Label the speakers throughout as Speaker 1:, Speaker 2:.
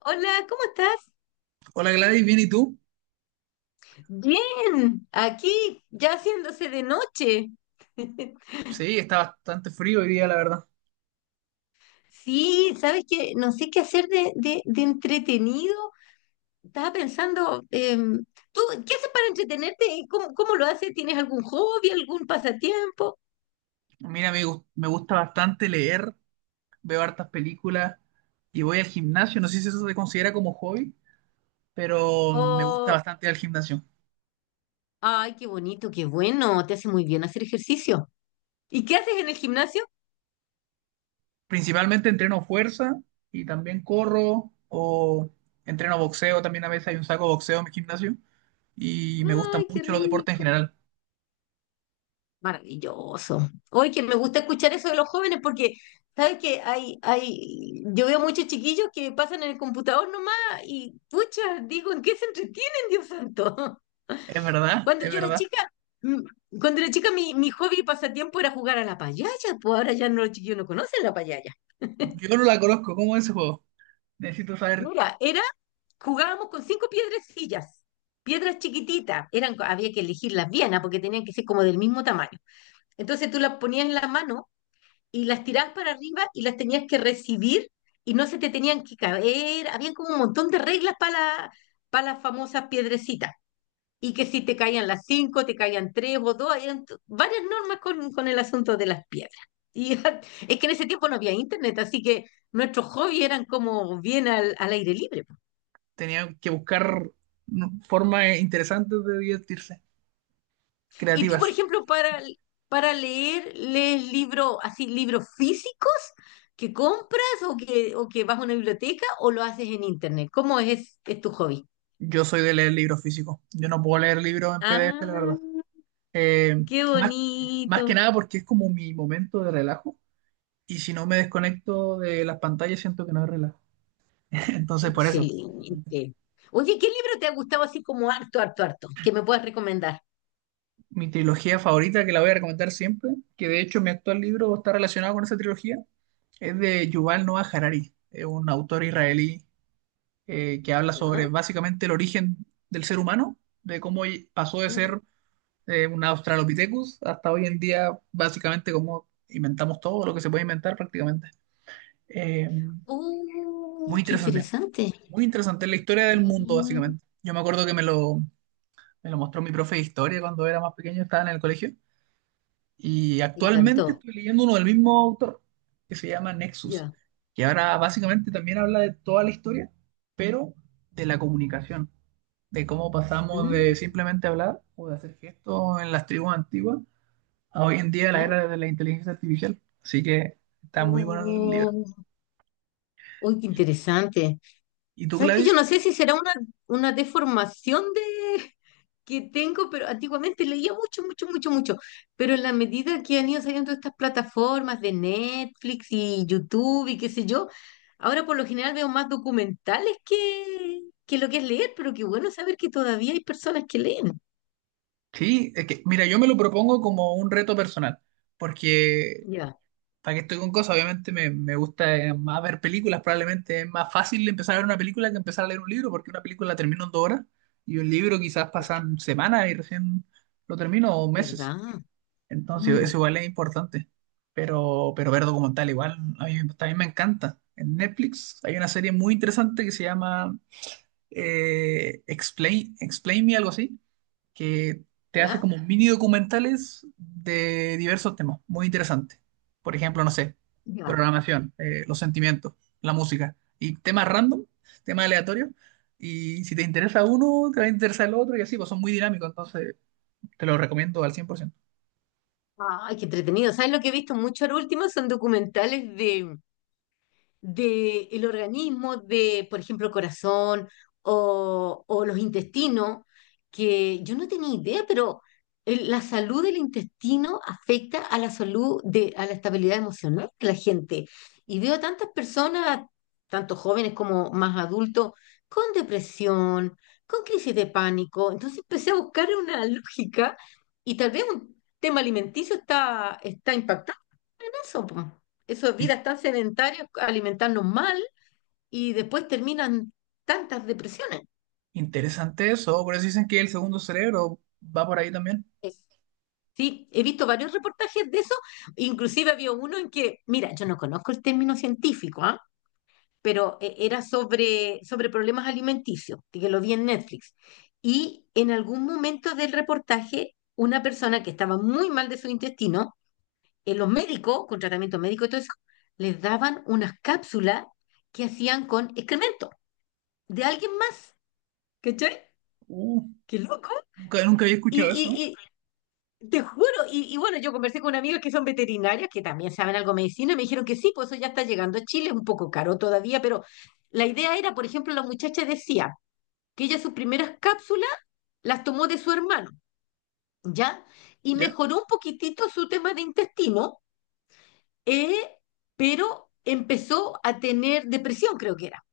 Speaker 1: Hola, ¿cómo estás?
Speaker 2: Hola Gladys, ¿bien y tú?
Speaker 1: Bien, aquí ya haciéndose de noche.
Speaker 2: Sí, está bastante frío hoy día, la verdad.
Speaker 1: Sí, sabes que no sé qué hacer de entretenido. Estaba pensando, ¿tú qué haces para entretenerte? ¿Cómo lo haces? ¿Tienes algún hobby, algún pasatiempo?
Speaker 2: Mira, me gusta bastante leer, veo hartas películas y voy al gimnasio. No sé si eso se considera como hobby, pero me gusta
Speaker 1: O,
Speaker 2: bastante ir al gimnasio.
Speaker 1: ay, qué bonito, qué bueno, te hace muy bien hacer ejercicio. ¿Y qué haces en el gimnasio?
Speaker 2: Principalmente entreno fuerza y también corro o entreno boxeo. También a veces hay un saco de boxeo en mi gimnasio y me gustan
Speaker 1: Ay, qué
Speaker 2: mucho los deportes en
Speaker 1: rico.
Speaker 2: general.
Speaker 1: Maravilloso. Hoy que me gusta escuchar eso de los jóvenes porque, ¿sabes que hay, yo veo muchos chiquillos que pasan en el computador nomás y, pucha, digo, ¿en qué se entretienen, Dios santo?
Speaker 2: Es verdad,
Speaker 1: Cuando
Speaker 2: es
Speaker 1: yo era
Speaker 2: verdad.
Speaker 1: chica, mm, cuando era chica mi hobby y pasatiempo era jugar a la payaya, pues ahora ya no los chiquillos no conocen la payaya.
Speaker 2: Yo no la conozco, ¿cómo es ese juego? Necesito saber.
Speaker 1: Mira, jugábamos con cinco piedrecillas, piedras chiquititas, eran, había que elegirlas bien, porque tenían que ser como del mismo tamaño. Entonces tú las ponías en la mano y las tirabas para arriba y las tenías que recibir y no se te tenían que caer. Habían como un montón de reglas para las famosas piedrecitas. Y que si te caían las cinco, te caían tres o dos, eran varias normas con el asunto de las piedras. Y es que en ese tiempo no había internet, así que nuestros hobbies eran como bien al aire libre.
Speaker 2: Tenía que buscar, ¿no?, formas interesantes de divertirse,
Speaker 1: Y tú, por
Speaker 2: creativas.
Speaker 1: ejemplo, para leer, lees libros así, libros físicos que compras o o que vas a una biblioteca o lo haces en internet. ¿Cómo es tu hobby?
Speaker 2: Yo soy de leer libros físicos. Yo no puedo leer libros en PDF, la verdad.
Speaker 1: Ah,
Speaker 2: Eh,
Speaker 1: qué
Speaker 2: más, más que
Speaker 1: bonito.
Speaker 2: nada porque es como mi momento de relajo. Y si no me desconecto de las pantallas, siento que no es relajo. Entonces, por eso,
Speaker 1: Excelente. Oye, ¿qué libro te ha gustado así como harto, harto, harto? Que me puedas recomendar.
Speaker 2: mi trilogía favorita, que la voy a recomendar siempre, que de hecho mi actual libro está relacionado con esa trilogía, es de Yuval Noah Harari, es un autor israelí, que habla sobre
Speaker 1: ¿Ya?
Speaker 2: básicamente el origen del ser humano, de cómo pasó de
Speaker 1: Uh,
Speaker 2: ser un Australopithecus hasta hoy en día, básicamente cómo inventamos todo lo que se puede inventar prácticamente. Eh, muy
Speaker 1: qué
Speaker 2: interesante,
Speaker 1: interesante.
Speaker 2: muy interesante la historia del mundo,
Speaker 1: Mm,
Speaker 2: básicamente. Yo me acuerdo que me lo mostró mi profe de historia cuando era más pequeño, estaba en el colegio, y
Speaker 1: me
Speaker 2: actualmente
Speaker 1: encantó.
Speaker 2: estoy leyendo uno del mismo autor, que se llama Nexus,
Speaker 1: Ya.
Speaker 2: que ahora básicamente también habla de toda la historia, pero de la comunicación, de cómo pasamos de
Speaker 1: Mm,
Speaker 2: simplemente hablar o de hacer gestos en las tribus antiguas a hoy en día la
Speaker 1: ya.
Speaker 2: era de la inteligencia artificial. Así que está muy bueno el libro.
Speaker 1: Oh, uy, qué
Speaker 2: ¿Y,
Speaker 1: interesante.
Speaker 2: y tú,
Speaker 1: ¿Sabes que yo no
Speaker 2: Gladys?
Speaker 1: sé si será una deformación que tengo, pero antiguamente leía mucho, mucho, mucho, mucho. Pero en la medida que han ido saliendo estas plataformas de Netflix y YouTube y qué sé yo, ahora por lo general veo más documentales que lo que es leer, pero qué bueno saber que todavía hay personas que leen.
Speaker 2: Sí, es que, mira, yo me lo propongo como un reto personal, porque
Speaker 1: Ya,
Speaker 2: para que estoy con cosas, obviamente me gusta más ver películas, probablemente es más fácil empezar a ver una película que empezar a leer un libro, porque una película la termino en dos horas y un libro quizás pasan semanas y recién lo termino o meses.
Speaker 1: ¿verdad?
Speaker 2: Entonces,
Speaker 1: Mm,
Speaker 2: eso igual es importante. Pero ver documental igual, a mí también me encanta. En Netflix hay una serie muy interesante que se llama Explain, Explain Me, algo así, que te hace
Speaker 1: ¿ya?
Speaker 2: como mini documentales de diversos temas, muy interesante. Por ejemplo, no sé,
Speaker 1: Ya.
Speaker 2: programación, los sentimientos, la música y temas random, temas aleatorios. Y si te interesa uno, te va a interesar el otro y así, pues son muy dinámicos, entonces te lo recomiendo al 100%.
Speaker 1: Ay, qué entretenido. ¿Sabes lo que he visto mucho ahora último? Son documentales del organismo de, por ejemplo, el corazón o los intestinos, que yo no tenía idea, pero la salud del intestino afecta a la salud a la estabilidad emocional de la gente. Y veo tantas personas, tanto jóvenes como más adultos, con depresión, con crisis de pánico. Entonces empecé a buscar una lógica y tal vez un tema alimenticio está impactando eso, po. Eso, vidas tan sedentarias, alimentarnos mal y después terminan tantas depresiones.
Speaker 2: Interesante eso, por eso dicen que el segundo cerebro va por ahí también.
Speaker 1: Es- Sí, he visto varios reportajes de eso, inclusive había uno en que, mira, yo no conozco el término científico, ¿ah? Pero era sobre problemas alimenticios, que lo vi en Netflix. Y en algún momento del reportaje, una persona que estaba muy mal de su intestino, los médicos, con tratamiento médico y todo eso, les daban unas cápsulas que hacían con excremento de alguien más, ¿cachai?
Speaker 2: Uh,
Speaker 1: Qué loco.
Speaker 2: nunca había
Speaker 1: Y,
Speaker 2: escuchado eso,
Speaker 1: y,
Speaker 2: ¿no?
Speaker 1: y te juro, y bueno, yo conversé con amigas que son veterinarias, que también saben algo de medicina, y me dijeron que sí, pues eso ya está llegando a Chile, es un poco caro todavía, pero la idea era, por ejemplo, la muchacha decía que ella sus primeras cápsulas las tomó de su hermano, ¿ya? Y
Speaker 2: Ya.
Speaker 1: mejoró un poquitito su tema de intestino, eh, pero empezó a tener depresión, creo que era.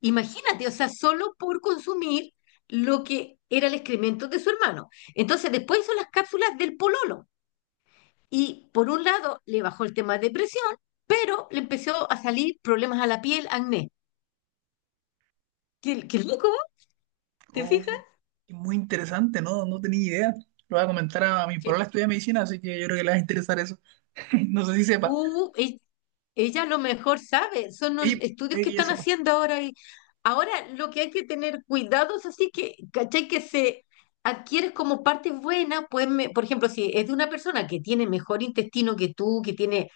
Speaker 1: Imagínate, o sea, solo por consumir lo que era el excremento de su hermano. Entonces, después hizo las cápsulas del pololo. Y por un lado, le bajó el tema de depresión, pero le empezó a salir problemas a la piel, acné. Qué loco, ¿te fijas?
Speaker 2: Oh, muy interesante, ¿no? No tenía idea. Lo voy a comentar a mi polola estudia medicina, así que yo creo que le va a interesar eso. No sé si sepa.
Speaker 1: Uh, e- ella, a lo mejor sabe, son
Speaker 2: Sí,
Speaker 1: estudios
Speaker 2: puede
Speaker 1: que
Speaker 2: que ya
Speaker 1: están
Speaker 2: sepa.
Speaker 1: haciendo ahora y ahora lo que hay que tener cuidado es así que, ¿cachai? Que se adquieres como parte buena, pues, por ejemplo, si es de una persona que tiene mejor intestino que tú, que tiene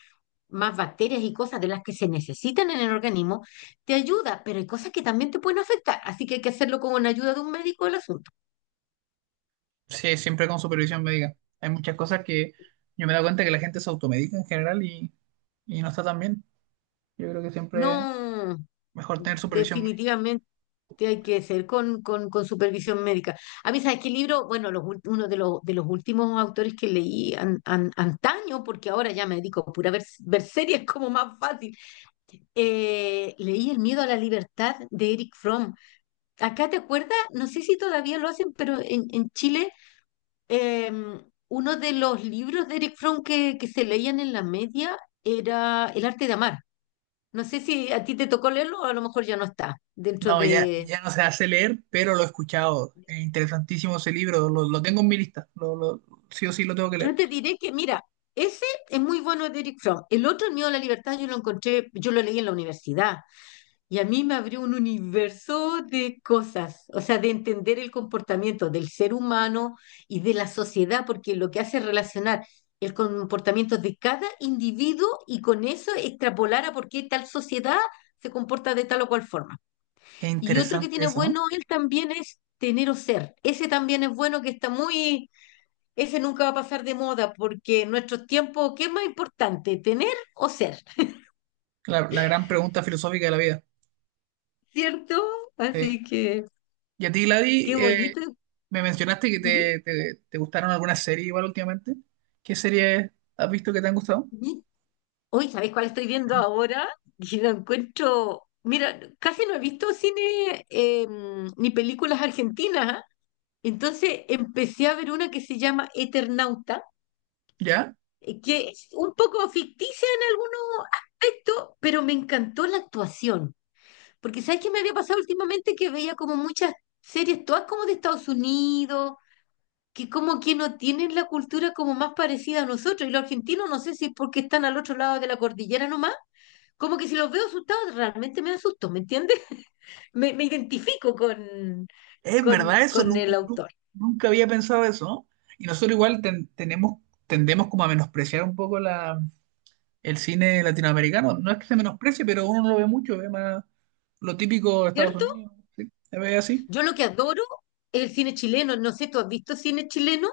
Speaker 1: más bacterias y cosas de las que se necesitan en el organismo, te ayuda, pero hay cosas que también te pueden afectar, así que hay que hacerlo con la ayuda de un médico el asunto.
Speaker 2: Sí, siempre con supervisión médica. Hay muchas cosas que yo me he dado cuenta que la gente se automedica en general y no está tan bien. Yo creo que siempre es
Speaker 1: No,
Speaker 2: mejor tener supervisión médica.
Speaker 1: definitivamente. Que hay que ser con supervisión médica. A mí, ¿sabes qué libro? Bueno, uno de los últimos autores que leí antaño, porque ahora ya me dedico a pura ver, series como más fácil. Leí El miedo a la libertad de Eric Fromm. Acá te acuerdas, no sé si todavía lo hacen, pero en Chile, em, uno de los libros de Eric Fromm que se leían en la media era El arte de amar. No sé si a ti te tocó leerlo o a lo mejor ya no está dentro.
Speaker 2: No, ya no se hace leer, pero lo he escuchado. Es interesantísimo ese libro, lo tengo en mi lista, sí o sí lo tengo que
Speaker 1: Yo
Speaker 2: leer.
Speaker 1: te diré que, mira, ese es muy bueno de Eric Fromm. El otro, El miedo a la libertad, yo lo leí en la universidad y a mí me abrió un universo de cosas, o sea, de entender el comportamiento del ser humano y de la sociedad, porque lo que hace es relacionar el comportamiento de cada individuo y con eso extrapolar a por qué tal sociedad se comporta de tal o cual forma.
Speaker 2: Qué
Speaker 1: Y otro que
Speaker 2: interesante
Speaker 1: tiene
Speaker 2: eso, ¿no?
Speaker 1: bueno él también es tener o ser. Ese también es bueno que está muy ese nunca va a pasar de moda porque en nuestros tiempos, ¿qué es más importante, tener o ser?
Speaker 2: La gran pregunta filosófica de la vida.
Speaker 1: ¿Cierto?
Speaker 2: Sí.
Speaker 1: Así que,
Speaker 2: Y a ti, Gladys,
Speaker 1: qué bonito.
Speaker 2: me mencionaste que
Speaker 1: Ujú.
Speaker 2: te gustaron algunas series igual últimamente. ¿Qué series has visto que te han gustado?
Speaker 1: Y- Hoy, ¿sabéis cuál estoy viendo ahora? Y lo encuentro, mira, casi no he visto cine ni películas argentinas. ¿Ah? Entonces empecé a ver una que se llama Eternauta,
Speaker 2: ¿Ya?
Speaker 1: que es un poco ficticia en algunos aspectos, pero me encantó la actuación. Porque ¿sabes qué me había pasado últimamente? Que veía como muchas series, todas como de Estados Unidos, que como que no tienen la cultura como más parecida a nosotros. Y los argentinos, no sé si es porque están al otro lado de la cordillera nomás, como que si los veo asustados, realmente me asusto, ¿me entiendes? Me identifico con,
Speaker 2: Es
Speaker 1: con,
Speaker 2: verdad eso,
Speaker 1: con el autor,
Speaker 2: nunca había pensado eso, ¿no? Y nosotros igual tenemos, tendemos como a menospreciar un poco la, el cine latinoamericano. No es que se menosprecie, pero uno lo ve mucho, ve más lo típico de Estados
Speaker 1: ¿cierto?
Speaker 2: Unidos, ¿sí? Se ve así.
Speaker 1: Yo lo que adoro es el cine chileno. No sé, ¿tú has visto cine chileno?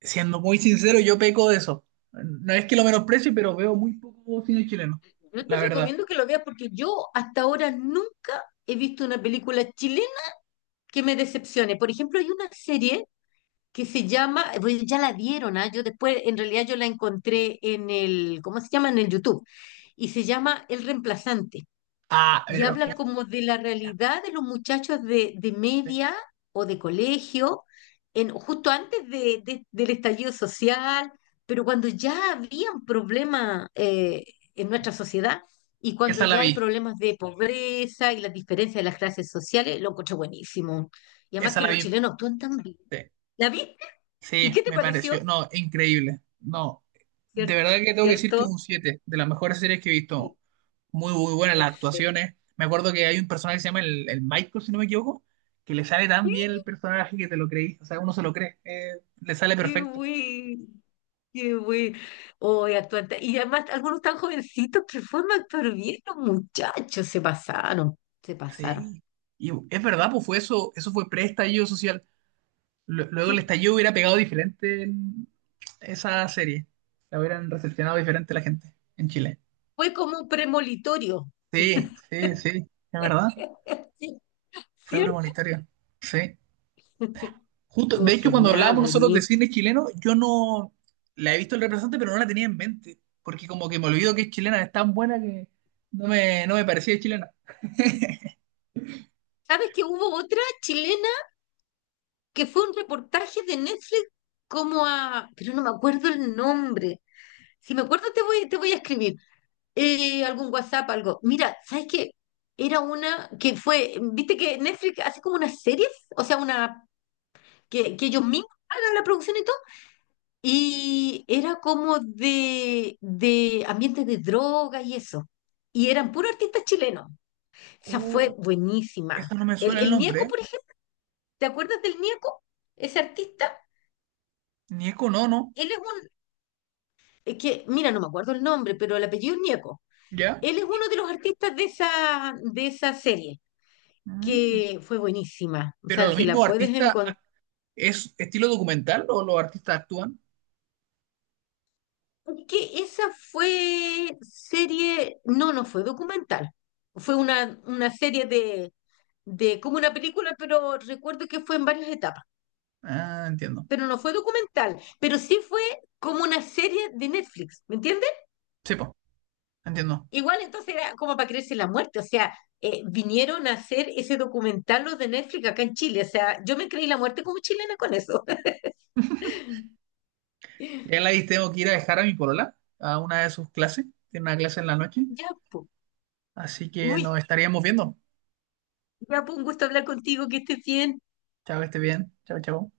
Speaker 2: Siendo muy sincero, yo peco de eso. No es que lo menosprecie, pero veo muy poco cine chileno,
Speaker 1: Yo te
Speaker 2: la verdad.
Speaker 1: recomiendo que lo veas porque yo hasta ahora nunca he visto una película chilena que me decepcione. Por ejemplo, hay una serie que se llama, pues ya la dieron, ¿ah? Yo después, en realidad yo la encontré en el, ¿cómo se llama? En el YouTube. Y se llama El Reemplazante.
Speaker 2: Ah,
Speaker 1: Y
Speaker 2: pero que
Speaker 1: habla como de la realidad de los muchachos de media o de colegio, justo antes del estallido social, pero cuando ya había un problema en nuestra sociedad y cuando
Speaker 2: esa la
Speaker 1: ya hay
Speaker 2: vi,
Speaker 1: problemas de pobreza y las diferencias de las clases sociales, lo encontré buenísimo. Y además
Speaker 2: esa
Speaker 1: que
Speaker 2: la
Speaker 1: los
Speaker 2: vi.
Speaker 1: chilenos actúan tan bien.
Speaker 2: Sí,
Speaker 1: ¿La viste? ¿Y
Speaker 2: sí,
Speaker 1: qué te
Speaker 2: me
Speaker 1: pareció?
Speaker 2: pareció, no, increíble. No, de
Speaker 1: Cier-
Speaker 2: verdad que tengo que decir que
Speaker 1: ¿Cierto?
Speaker 2: un 7 de las mejores series que he visto.
Speaker 1: Sí,
Speaker 2: Muy, muy buenas las
Speaker 1: excelente.
Speaker 2: actuaciones. Me acuerdo que hay un personaje que se llama el Michael, si no me equivoco, que le sale tan bien el personaje que te lo creí. O sea, uno se lo cree. Eh, le sale
Speaker 1: Qué
Speaker 2: perfecto.
Speaker 1: güey, qué güey. Hoy actúan. Y además, algunos tan jovencitos que forman actor bien, los muchachos se pasaron, se pasaron.
Speaker 2: Sí. Y es verdad, pues fue eso, eso fue pre-estallido social. Luego el
Speaker 1: Sí,
Speaker 2: estallido hubiera pegado diferente en esa serie. La hubieran recepcionado diferente la gente en Chile.
Speaker 1: fue como un premolitorio.
Speaker 2: Sí, sí, sí. Es verdad.
Speaker 1: Sí,
Speaker 2: Fue
Speaker 1: ¿cierto?
Speaker 2: premonitorio. Sí. Justo, de
Speaker 1: Estuvo
Speaker 2: hecho, cuando
Speaker 1: genial,
Speaker 2: hablábamos nosotros de
Speaker 1: buenísimo.
Speaker 2: cine chileno, yo no la he visto el representante, pero no la tenía en mente, porque como que me olvido que es chilena, es tan buena que no me parecía chilena.
Speaker 1: ¿Sabes que hubo otra chilena que fue un reportaje de Netflix pero no me acuerdo el nombre. Si me acuerdo te voy, a escribir. Algún WhatsApp, algo. Mira, ¿sabes qué? Era una viste que Netflix hace como unas series, o sea, una que ellos mismos hagan la producción y todo, y era como de ambientes de drogas y eso. Y eran puros artistas chilenos. Esa fue
Speaker 2: Oh, eso
Speaker 1: buenísima.
Speaker 2: no me
Speaker 1: El,
Speaker 2: suena el
Speaker 1: el
Speaker 2: nombre,
Speaker 1: Nieco,
Speaker 2: ¿eh?
Speaker 1: por ejemplo, ¿te acuerdas del Nieco? Ese artista,
Speaker 2: Nieko no, no,
Speaker 1: él es un, es que, mira, no me acuerdo el nombre, pero el apellido es Nieco.
Speaker 2: ¿ya?
Speaker 1: Él es uno de los artistas de esa serie.
Speaker 2: Mm.
Speaker 1: Que fue buenísima. O
Speaker 2: Pero
Speaker 1: sea,
Speaker 2: lo
Speaker 1: si
Speaker 2: mismo,
Speaker 1: la puedes
Speaker 2: artista,
Speaker 1: encontrar.
Speaker 2: ac-, ¿es estilo documental o los artistas actúan?
Speaker 1: Es que esa fue serie, no, no fue documental. Fue una serie de como una película, pero recuerdo que fue en varias etapas.
Speaker 2: Ah, entiendo.
Speaker 1: Pero no fue documental, pero sí fue como una serie de Netflix, ¿me entiendes?
Speaker 2: Sí, pues, entiendo.
Speaker 1: Igual entonces era como para creerse la muerte, o sea, vinieron a hacer ese documental los de Netflix acá en Chile, o sea, yo me creí la muerte como chilena con eso.
Speaker 2: Ya la vi, tengo que ir a dejar a mi polola a una de sus clases, tiene una clase en la noche,
Speaker 1: Ya, po.
Speaker 2: así que
Speaker 1: Uy,
Speaker 2: nos estaríamos viendo.
Speaker 1: ya, pues un gusto hablar contigo, que estés bien.
Speaker 2: Chao, que esté bien. Chao, chao.